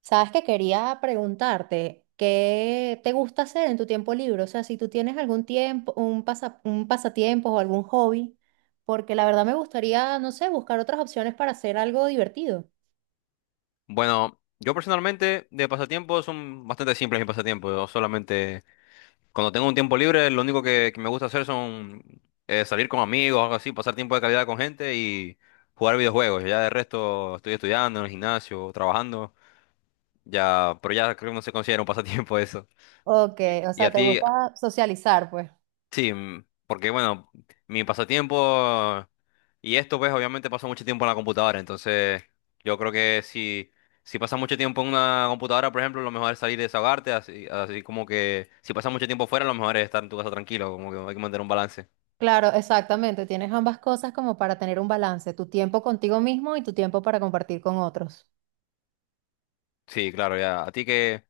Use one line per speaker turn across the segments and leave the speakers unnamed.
Sabes que quería preguntarte, ¿qué te gusta hacer en tu tiempo libre? O sea, si tú tienes algún tiempo, un pasatiempo o algún hobby, porque la verdad me gustaría, no sé, buscar otras opciones para hacer algo divertido.
Bueno, yo personalmente de pasatiempos son bastante simples mis pasatiempos. Yo solamente cuando tengo un tiempo libre, lo único que me gusta hacer son salir con amigos, algo así, pasar tiempo de calidad con gente y jugar videojuegos. Ya de resto estoy estudiando en el gimnasio, trabajando, ya, pero ya creo que no se considera un pasatiempo eso.
Ok,
¿Y,
o
y
sea,
a
te
ti?
gusta socializar, pues.
Sí, mm, porque bueno, mi pasatiempo y esto pues obviamente paso mucho tiempo en la computadora, entonces yo creo que si, si pasas mucho tiempo en una computadora, por ejemplo, lo mejor es salir y desahogarte, así como que si pasas mucho tiempo fuera, lo mejor es estar en tu casa tranquilo, como que hay que mantener un balance.
Claro, exactamente. Tienes ambas cosas como para tener un balance, tu tiempo contigo mismo y tu tiempo para compartir con otros.
Sí, claro, ya. ¿A ti qué,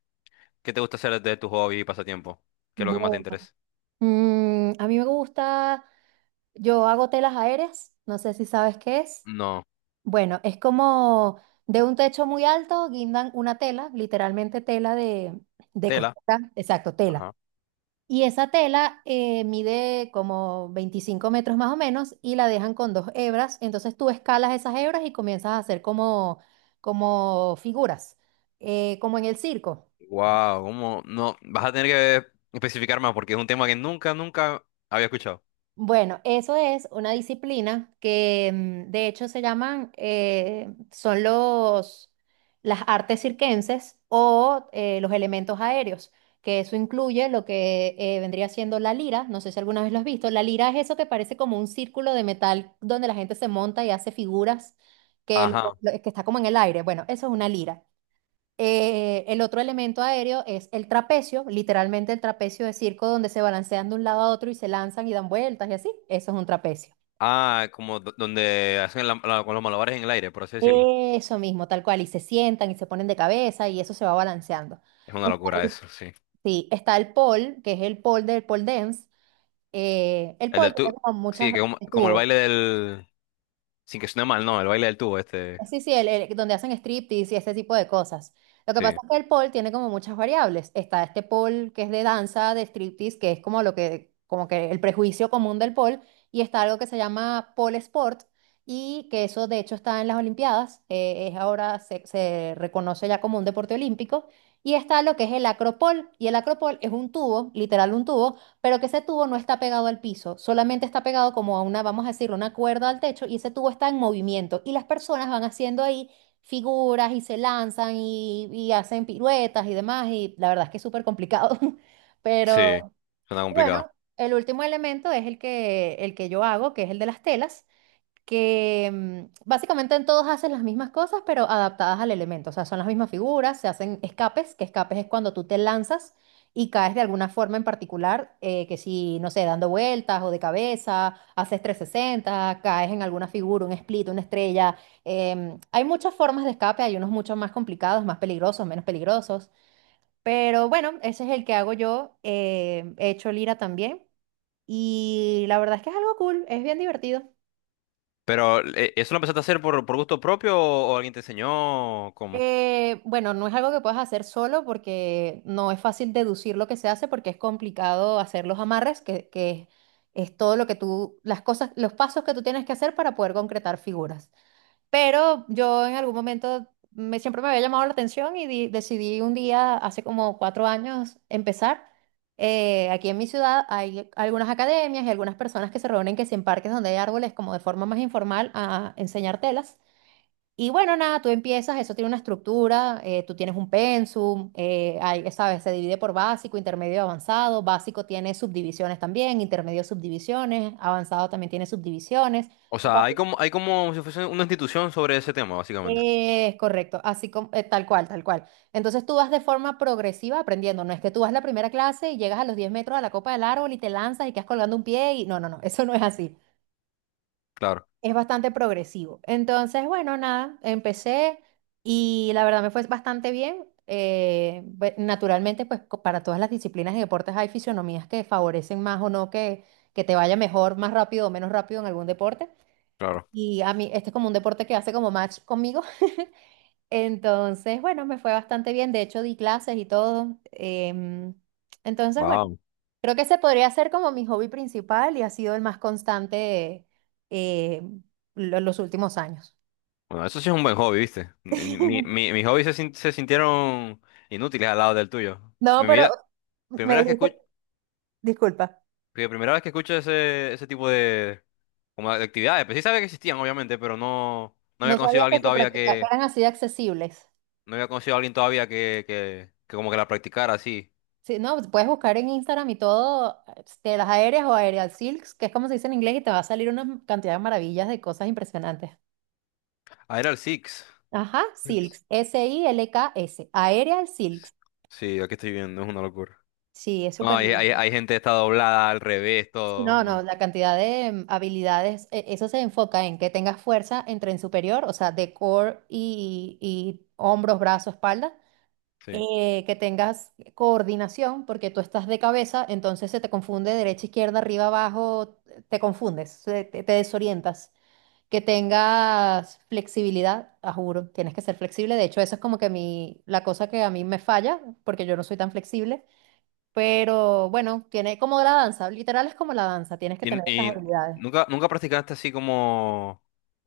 qué te gusta hacer de tus hobbies y pasatiempos? ¿Qué es lo que más te
Bueno,
interesa?
a mí me gusta, yo hago telas aéreas, no sé si sabes qué es.
No.
Bueno, es como de un techo muy alto guindan una tela, literalmente de
Tela.
costura, exacto, tela.
Ajá.
Y esa tela mide como 25 metros más o menos y la dejan con dos hebras. Entonces tú escalas esas hebras y comienzas a como figuras, como en el circo.
Wow, ¿cómo? No, vas a tener que especificar más porque es un tema que nunca había escuchado.
Bueno, eso es una disciplina que de hecho se llaman, las artes circenses o los elementos aéreos, que eso incluye lo que vendría siendo la lira, no sé si alguna vez lo has visto. La lira es eso que parece como un círculo de metal donde la gente se monta y hace figuras que,
Ajá.
que está como en el aire. Bueno, eso es una lira. El otro elemento aéreo es el trapecio, literalmente el trapecio de circo donde se balancean de un lado a otro y se lanzan y dan vueltas y así. Eso es un trapecio.
Ah, como donde hacen con los malabares en el aire, por así decirlo.
Eso mismo, tal cual. Y se sientan y se ponen de cabeza y eso se va balanceando.
Es una
Está
locura
el,
eso, sí.
sí, está el pole, que es el pole del pole dance. El
El
pole
del tubo,
tiene como muchas,
sí, que como, como el
estuvo
baile del... Sin que suene mal, no, el baile del tubo, este,
Sí, sí, donde hacen striptease y ese tipo de cosas. Lo que pasa
sí,
es que el pole tiene como muchas variables. Está este pole que es de danza, de striptease, que es como lo que, como que el prejuicio común del pole, y está algo que se llama pole sport, y que eso de hecho está en las Olimpiadas. Se reconoce ya como un deporte olímpico, y está lo que es el acropole, y el acropole es un tubo, literal un tubo, pero que ese tubo no está pegado al piso, solamente está pegado como a una, vamos a decirlo, una cuerda al techo, y ese tubo está en movimiento y las personas van haciendo ahí figuras y se lanzan y hacen piruetas y demás, y la verdad es que es súper complicado,
sí,
pero
suena complicado.
bueno, el último elemento es el que yo hago, que es el de las telas que básicamente en todos hacen las mismas cosas, pero adaptadas al elemento. O sea, son las mismas figuras, se hacen escapes, que escapes es cuando tú te lanzas y caes de alguna forma en particular, que si, no sé, dando vueltas o de cabeza, haces 360, caes en alguna figura, un split, una estrella. Hay muchas formas de escape, hay unos mucho más complicados, más peligrosos, menos peligrosos. Pero bueno, ese es el que hago yo. He hecho lira también. Y la verdad es que es algo cool, es bien divertido.
Pero, ¿eso lo empezaste a hacer por gusto propio o alguien te enseñó? ¿O cómo?
Bueno, no es algo que puedas hacer solo porque no es fácil deducir lo que se hace, porque es complicado hacer los amarres, que es todo lo que tú, las cosas, los pasos que tú tienes que hacer para poder concretar figuras. Pero yo en algún momento me, siempre me había llamado la atención y decidí un día, hace como 4 años, empezar. Aquí en mi ciudad hay algunas academias y algunas personas que se reúnen, que si en parques donde hay árboles, como de forma más informal, a enseñar telas. Y bueno, nada, tú empiezas, eso tiene una estructura, tú tienes un pensum, hay, ¿sabes? Se divide por básico, intermedio, avanzado. Básico tiene subdivisiones también, intermedio subdivisiones, avanzado también tiene subdivisiones.
O
O sea,
sea,
que-
hay como si fuese una institución sobre ese tema, básicamente.
Es correcto, así como, tal cual, tal cual. Entonces tú vas de forma progresiva aprendiendo, no es que tú vas a la primera clase y llegas a los 10 metros a la copa del árbol y te lanzas y quedas colgando un pie, y no, no, no, eso no es así.
Claro,
Es bastante progresivo. Entonces, bueno, nada, empecé y la verdad me fue bastante bien. Naturalmente, pues para todas las disciplinas y deportes hay fisionomías que favorecen más o no, que te vaya mejor, más rápido o menos rápido en algún deporte.
claro.
Y a mí, este es como un deporte que hace como match conmigo. Entonces, bueno, me fue bastante bien. De hecho, di clases y todo. Entonces, bueno.
Wow.
Creo que ese podría ser como mi hobby principal y ha sido el más constante eh, los últimos años.
Bueno, eso sí es un buen hobby, ¿viste? Mis hobbies se, sin- se sintieron inútiles al lado del tuyo.
No,
Mi
pero
vida,
me
primera vez que
dijiste,
escucho...
disculpa,
Porque primera vez que escucho ese tipo de, como de actividades. Pues sí sabía que existían, obviamente, pero no, no
no
había conocido a
sabía que
alguien todavía
que
que,
eran así de accesibles.
no había conocido a alguien todavía que como que la practicara así.
Sí, no, puedes buscar en Instagram y todo, este, las aéreas o aerial silks, que es como se dice en inglés, y te va a salir una cantidad de maravillas de cosas impresionantes.
Ah, era el Six.
Ajá,
Six.
silks, SILKS, aerial silks.
Sí, aquí estoy viendo, es una locura.
Sí, es
No,
súper
hay, hay,
lindo.
hay gente que está doblada al revés,
Sí,
todo,
no, no,
¿no?
la cantidad de habilidades, eso se enfoca en que tengas fuerza en tren superior, o sea, de core y hombros, brazo, espalda,
Sí.
que tengas coordinación, porque tú estás de cabeza, entonces se te confunde derecha, izquierda, arriba, abajo, te confundes, te desorientas, que tengas flexibilidad, a juro, tienes que ser flexible. De hecho, eso es como que la cosa que a mí me falla, porque yo no soy tan flexible, pero bueno, tiene como la danza, literal es como la danza, tienes que
¿Y,
tener esas
y
habilidades.
nunca practicaste así como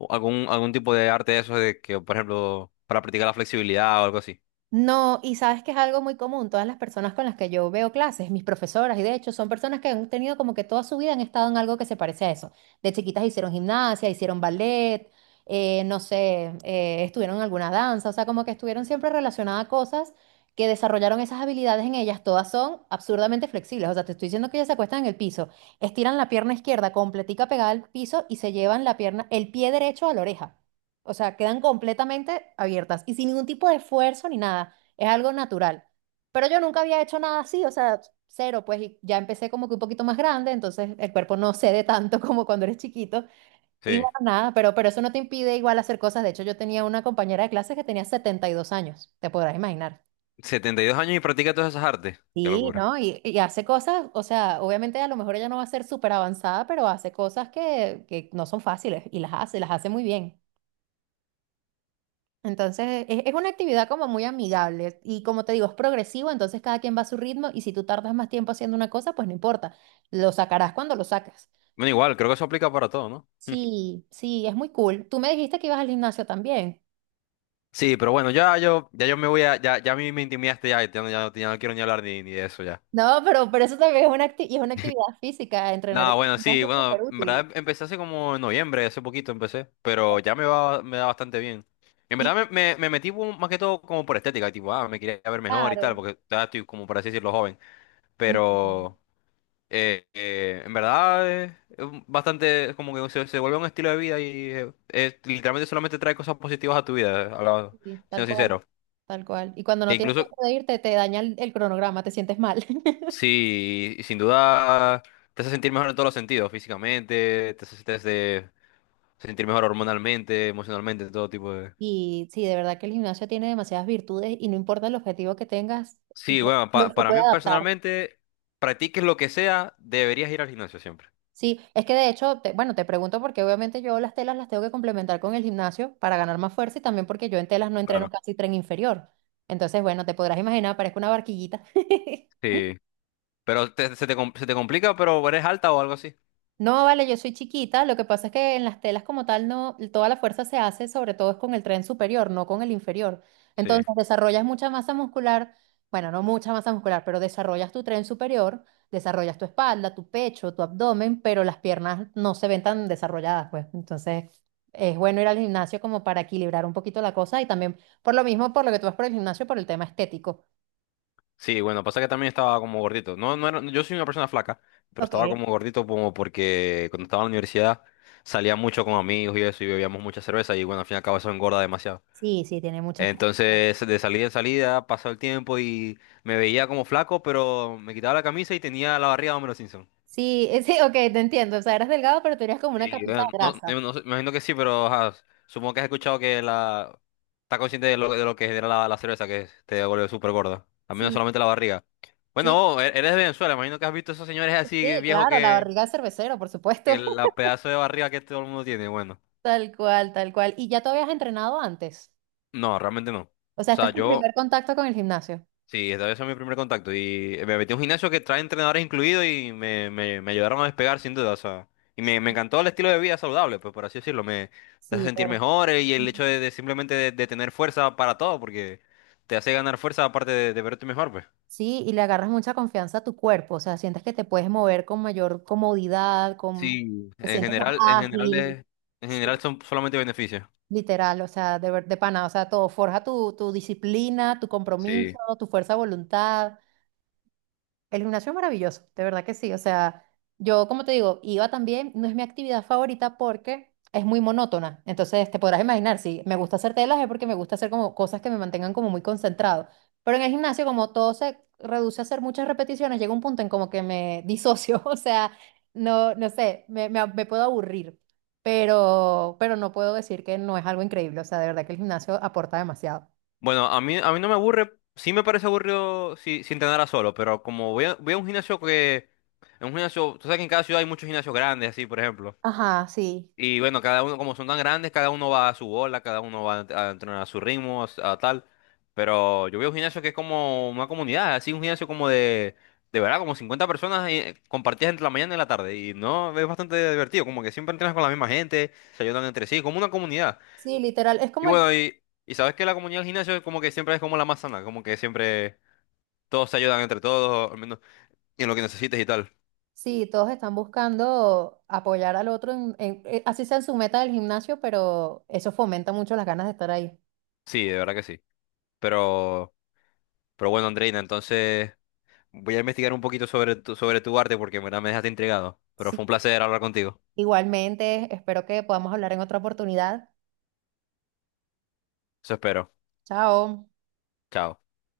algún tipo de arte de esos de que, por ejemplo, para practicar la flexibilidad o algo así?
No, y sabes que es algo muy común. Todas las personas con las que yo veo clases, mis profesoras, y de hecho son personas que han tenido como que toda su vida han estado en algo que se parece a eso. De chiquitas hicieron gimnasia, hicieron ballet, no sé, estuvieron en alguna danza, o sea, como que estuvieron siempre relacionadas a cosas que desarrollaron esas habilidades en ellas. Todas son absurdamente flexibles. O sea, te estoy diciendo que ellas se acuestan en el piso, estiran la pierna izquierda completica pegada al piso y se llevan la pierna, el pie derecho a la oreja. O sea, quedan completamente abiertas y sin ningún tipo de esfuerzo ni nada. Es algo natural. Pero yo nunca había hecho nada así, o sea, cero, pues, y ya empecé como que un poquito más grande, entonces el cuerpo no cede tanto como cuando eres chiquito. Y
Sí.
bueno, nada, pero eso no te impide igual hacer cosas. De hecho, yo tenía una compañera de clase que tenía 72 años, te podrás imaginar.
72 años y practica todas esas artes. Qué
Sí,
locura.
¿no? Y hace cosas, o sea, obviamente a lo mejor ella no va a ser súper avanzada, pero hace cosas que no son fáciles, y las hace muy bien. Entonces, es una actividad como muy amigable, y como te digo, es progresivo, entonces cada quien va a su ritmo, y si tú tardas más tiempo haciendo una cosa, pues no importa, lo sacarás cuando lo sacas.
Bueno, igual, creo que eso aplica para todo, ¿no?
Sí, sí, es muy cool. Tú me dijiste que ibas al gimnasio también.
Sí, pero bueno, ya yo me voy a, ya, ya a mí me intimidaste ya, ya no, ya no quiero ni hablar ni de eso ya.
No, pero eso también es una, es una actividad física, entrenar
Nada,
en el
bueno, sí,
gimnasio es súper
bueno, en verdad
útil.
empecé hace como en noviembre, hace poquito empecé, pero ya me va, me da bastante bien. En
Y
verdad me metí más que todo como por estética, tipo, ah, me quería ver mejor y tal,
claro,
porque todavía estoy como para así decirlo joven,
ujú,
pero en verdad es bastante, es como que se vuelve un estilo de vida y literalmente solamente trae cosas positivas a tu vida,
sí, tal
siendo
cual,
sincero.
tal cual. Y cuando
Que
no tienes
incluso,
tiempo de irte, te daña el cronograma, te sientes mal.
sí, sin duda te hace sentir mejor en todos los sentidos, físicamente, te hace sentir mejor hormonalmente, emocionalmente, todo tipo de...
Y sí, de verdad que el gimnasio tiene demasiadas virtudes y no importa el objetivo que tengas,
Sí, bueno,
se
para
puede
mí
adaptar.
personalmente, practiques lo que sea, deberías ir al gimnasio siempre.
Sí, es que de hecho, bueno, te pregunto porque obviamente yo las telas las tengo que complementar con el gimnasio para ganar más fuerza, y también porque yo en telas no entreno
Claro.
casi tren inferior. Entonces, bueno, te podrás imaginar, parezco una barquillita.
Sí, pero se te, se te complica, pero eres alta o algo así.
No, vale, yo soy chiquita. Lo que pasa es que en las telas como tal no, toda la fuerza se hace, sobre todo es con el tren superior, no con el inferior.
Sí,
Entonces desarrollas mucha masa muscular, bueno, no mucha masa muscular, pero desarrollas tu tren superior, desarrollas tu espalda, tu pecho, tu abdomen, pero las piernas no se ven tan desarrolladas, pues. Entonces es bueno ir al gimnasio como para equilibrar un poquito la cosa, y también por lo mismo, por lo que tú vas por el gimnasio, por el tema estético.
sí, bueno, pasa que también estaba como gordito. No, yo soy una persona flaca, pero estaba
Ok.
como gordito como porque cuando estaba en la universidad salía mucho con amigos y eso y bebíamos mucha cerveza y bueno, al fin y al cabo eso engorda demasiado.
Sí, sí, tiene muchas cosas.
Entonces, de salida en salida, pasó el tiempo y me veía como flaco, pero me quitaba la camisa y tenía la barriga de Homero Simpson.
Sí, sí, ok, te entiendo. O sea, eras delgado, pero tenías como una
Y
capita
bueno,
de
no,
grasa.
no sé, me imagino que sí, pero ajá, supongo que has escuchado que la... Estás consciente de de lo que genera la cerveza, que te vuelve súper gorda. A mí no
Sí,
solamente la barriga.
sí,
Bueno, eres de Venezuela, imagino que has visto esos señores
sí,
así viejos
claro, la barriga de cervecero, por
que
supuesto.
la pedazo de barriga que todo el mundo tiene. Bueno,
Tal cual, tal cual. ¿Y ya tú habías entrenado antes?
no, realmente no. O
O sea, este
sea,
es tu
yo...
primer contacto con el gimnasio.
Sí, esta vez fue mi primer contacto y me metí a un gimnasio que trae entrenadores incluidos y me ayudaron a despegar sin duda, o sea, y me encantó el estilo de vida saludable, pues por así decirlo, me te hace
Sí,
sentir
claro.
mejor y el
Ujú.
hecho de simplemente de tener fuerza para todo, porque te hace ganar fuerza aparte de verte mejor, pues.
Sí, y le agarras mucha confianza a tu cuerpo, o sea, sientes que te puedes mover con mayor comodidad, con...
Sí,
te sientes más ágil.
en general
Sí.
son solamente beneficios.
Literal, o sea, de pana, o sea, todo forja tu, tu disciplina, tu compromiso,
Sí.
tu fuerza de voluntad. El gimnasio es maravilloso, de verdad que sí. O sea, yo, como te digo, iba también, no es mi actividad favorita porque es muy monótona. Entonces, te podrás imaginar, si me gusta hacer telas es porque me gusta hacer como cosas que me mantengan como muy concentrado. Pero en el gimnasio, como todo se reduce a hacer muchas repeticiones, llega un punto en como que me disocio. O sea, no, no sé, me puedo aburrir. Pero no puedo decir que no es algo increíble. O sea, de verdad que el gimnasio aporta demasiado.
Bueno, a mí no me aburre, sí me parece aburrido si, si entrenara solo, pero como voy a un gimnasio que, en un gimnasio, tú sabes que en cada ciudad hay muchos gimnasios grandes, así, por ejemplo.
Ajá, sí.
Y bueno, cada uno, como son tan grandes, cada uno va a su bola, cada uno va a entrenar a su ritmo, a, a tal. Pero yo veo un gimnasio que es como una comunidad, así un gimnasio como de verdad, como 50 personas compartidas entre la mañana y la tarde. Y no, es bastante divertido, como que siempre entrenas con la misma gente, se ayudan entre sí, como una comunidad.
Sí, literal. Es
Y
como el
bueno, y sabes que la comunidad del gimnasio es como que siempre es como la más sana, como que siempre todos se ayudan entre todos, al menos en lo que necesites y tal.
Sí, todos están buscando apoyar al otro, así sea en su meta del gimnasio, pero eso fomenta mucho las ganas de estar ahí.
Sí, de verdad que sí. Pero, pero bueno, Andreina, entonces... Voy a investigar un poquito sobre tu arte porque en verdad me dejaste intrigado. Pero
Sí.
fue un placer hablar contigo.
Igualmente, espero que podamos hablar en otra oportunidad.
Eso espero.
Chao.
Chao.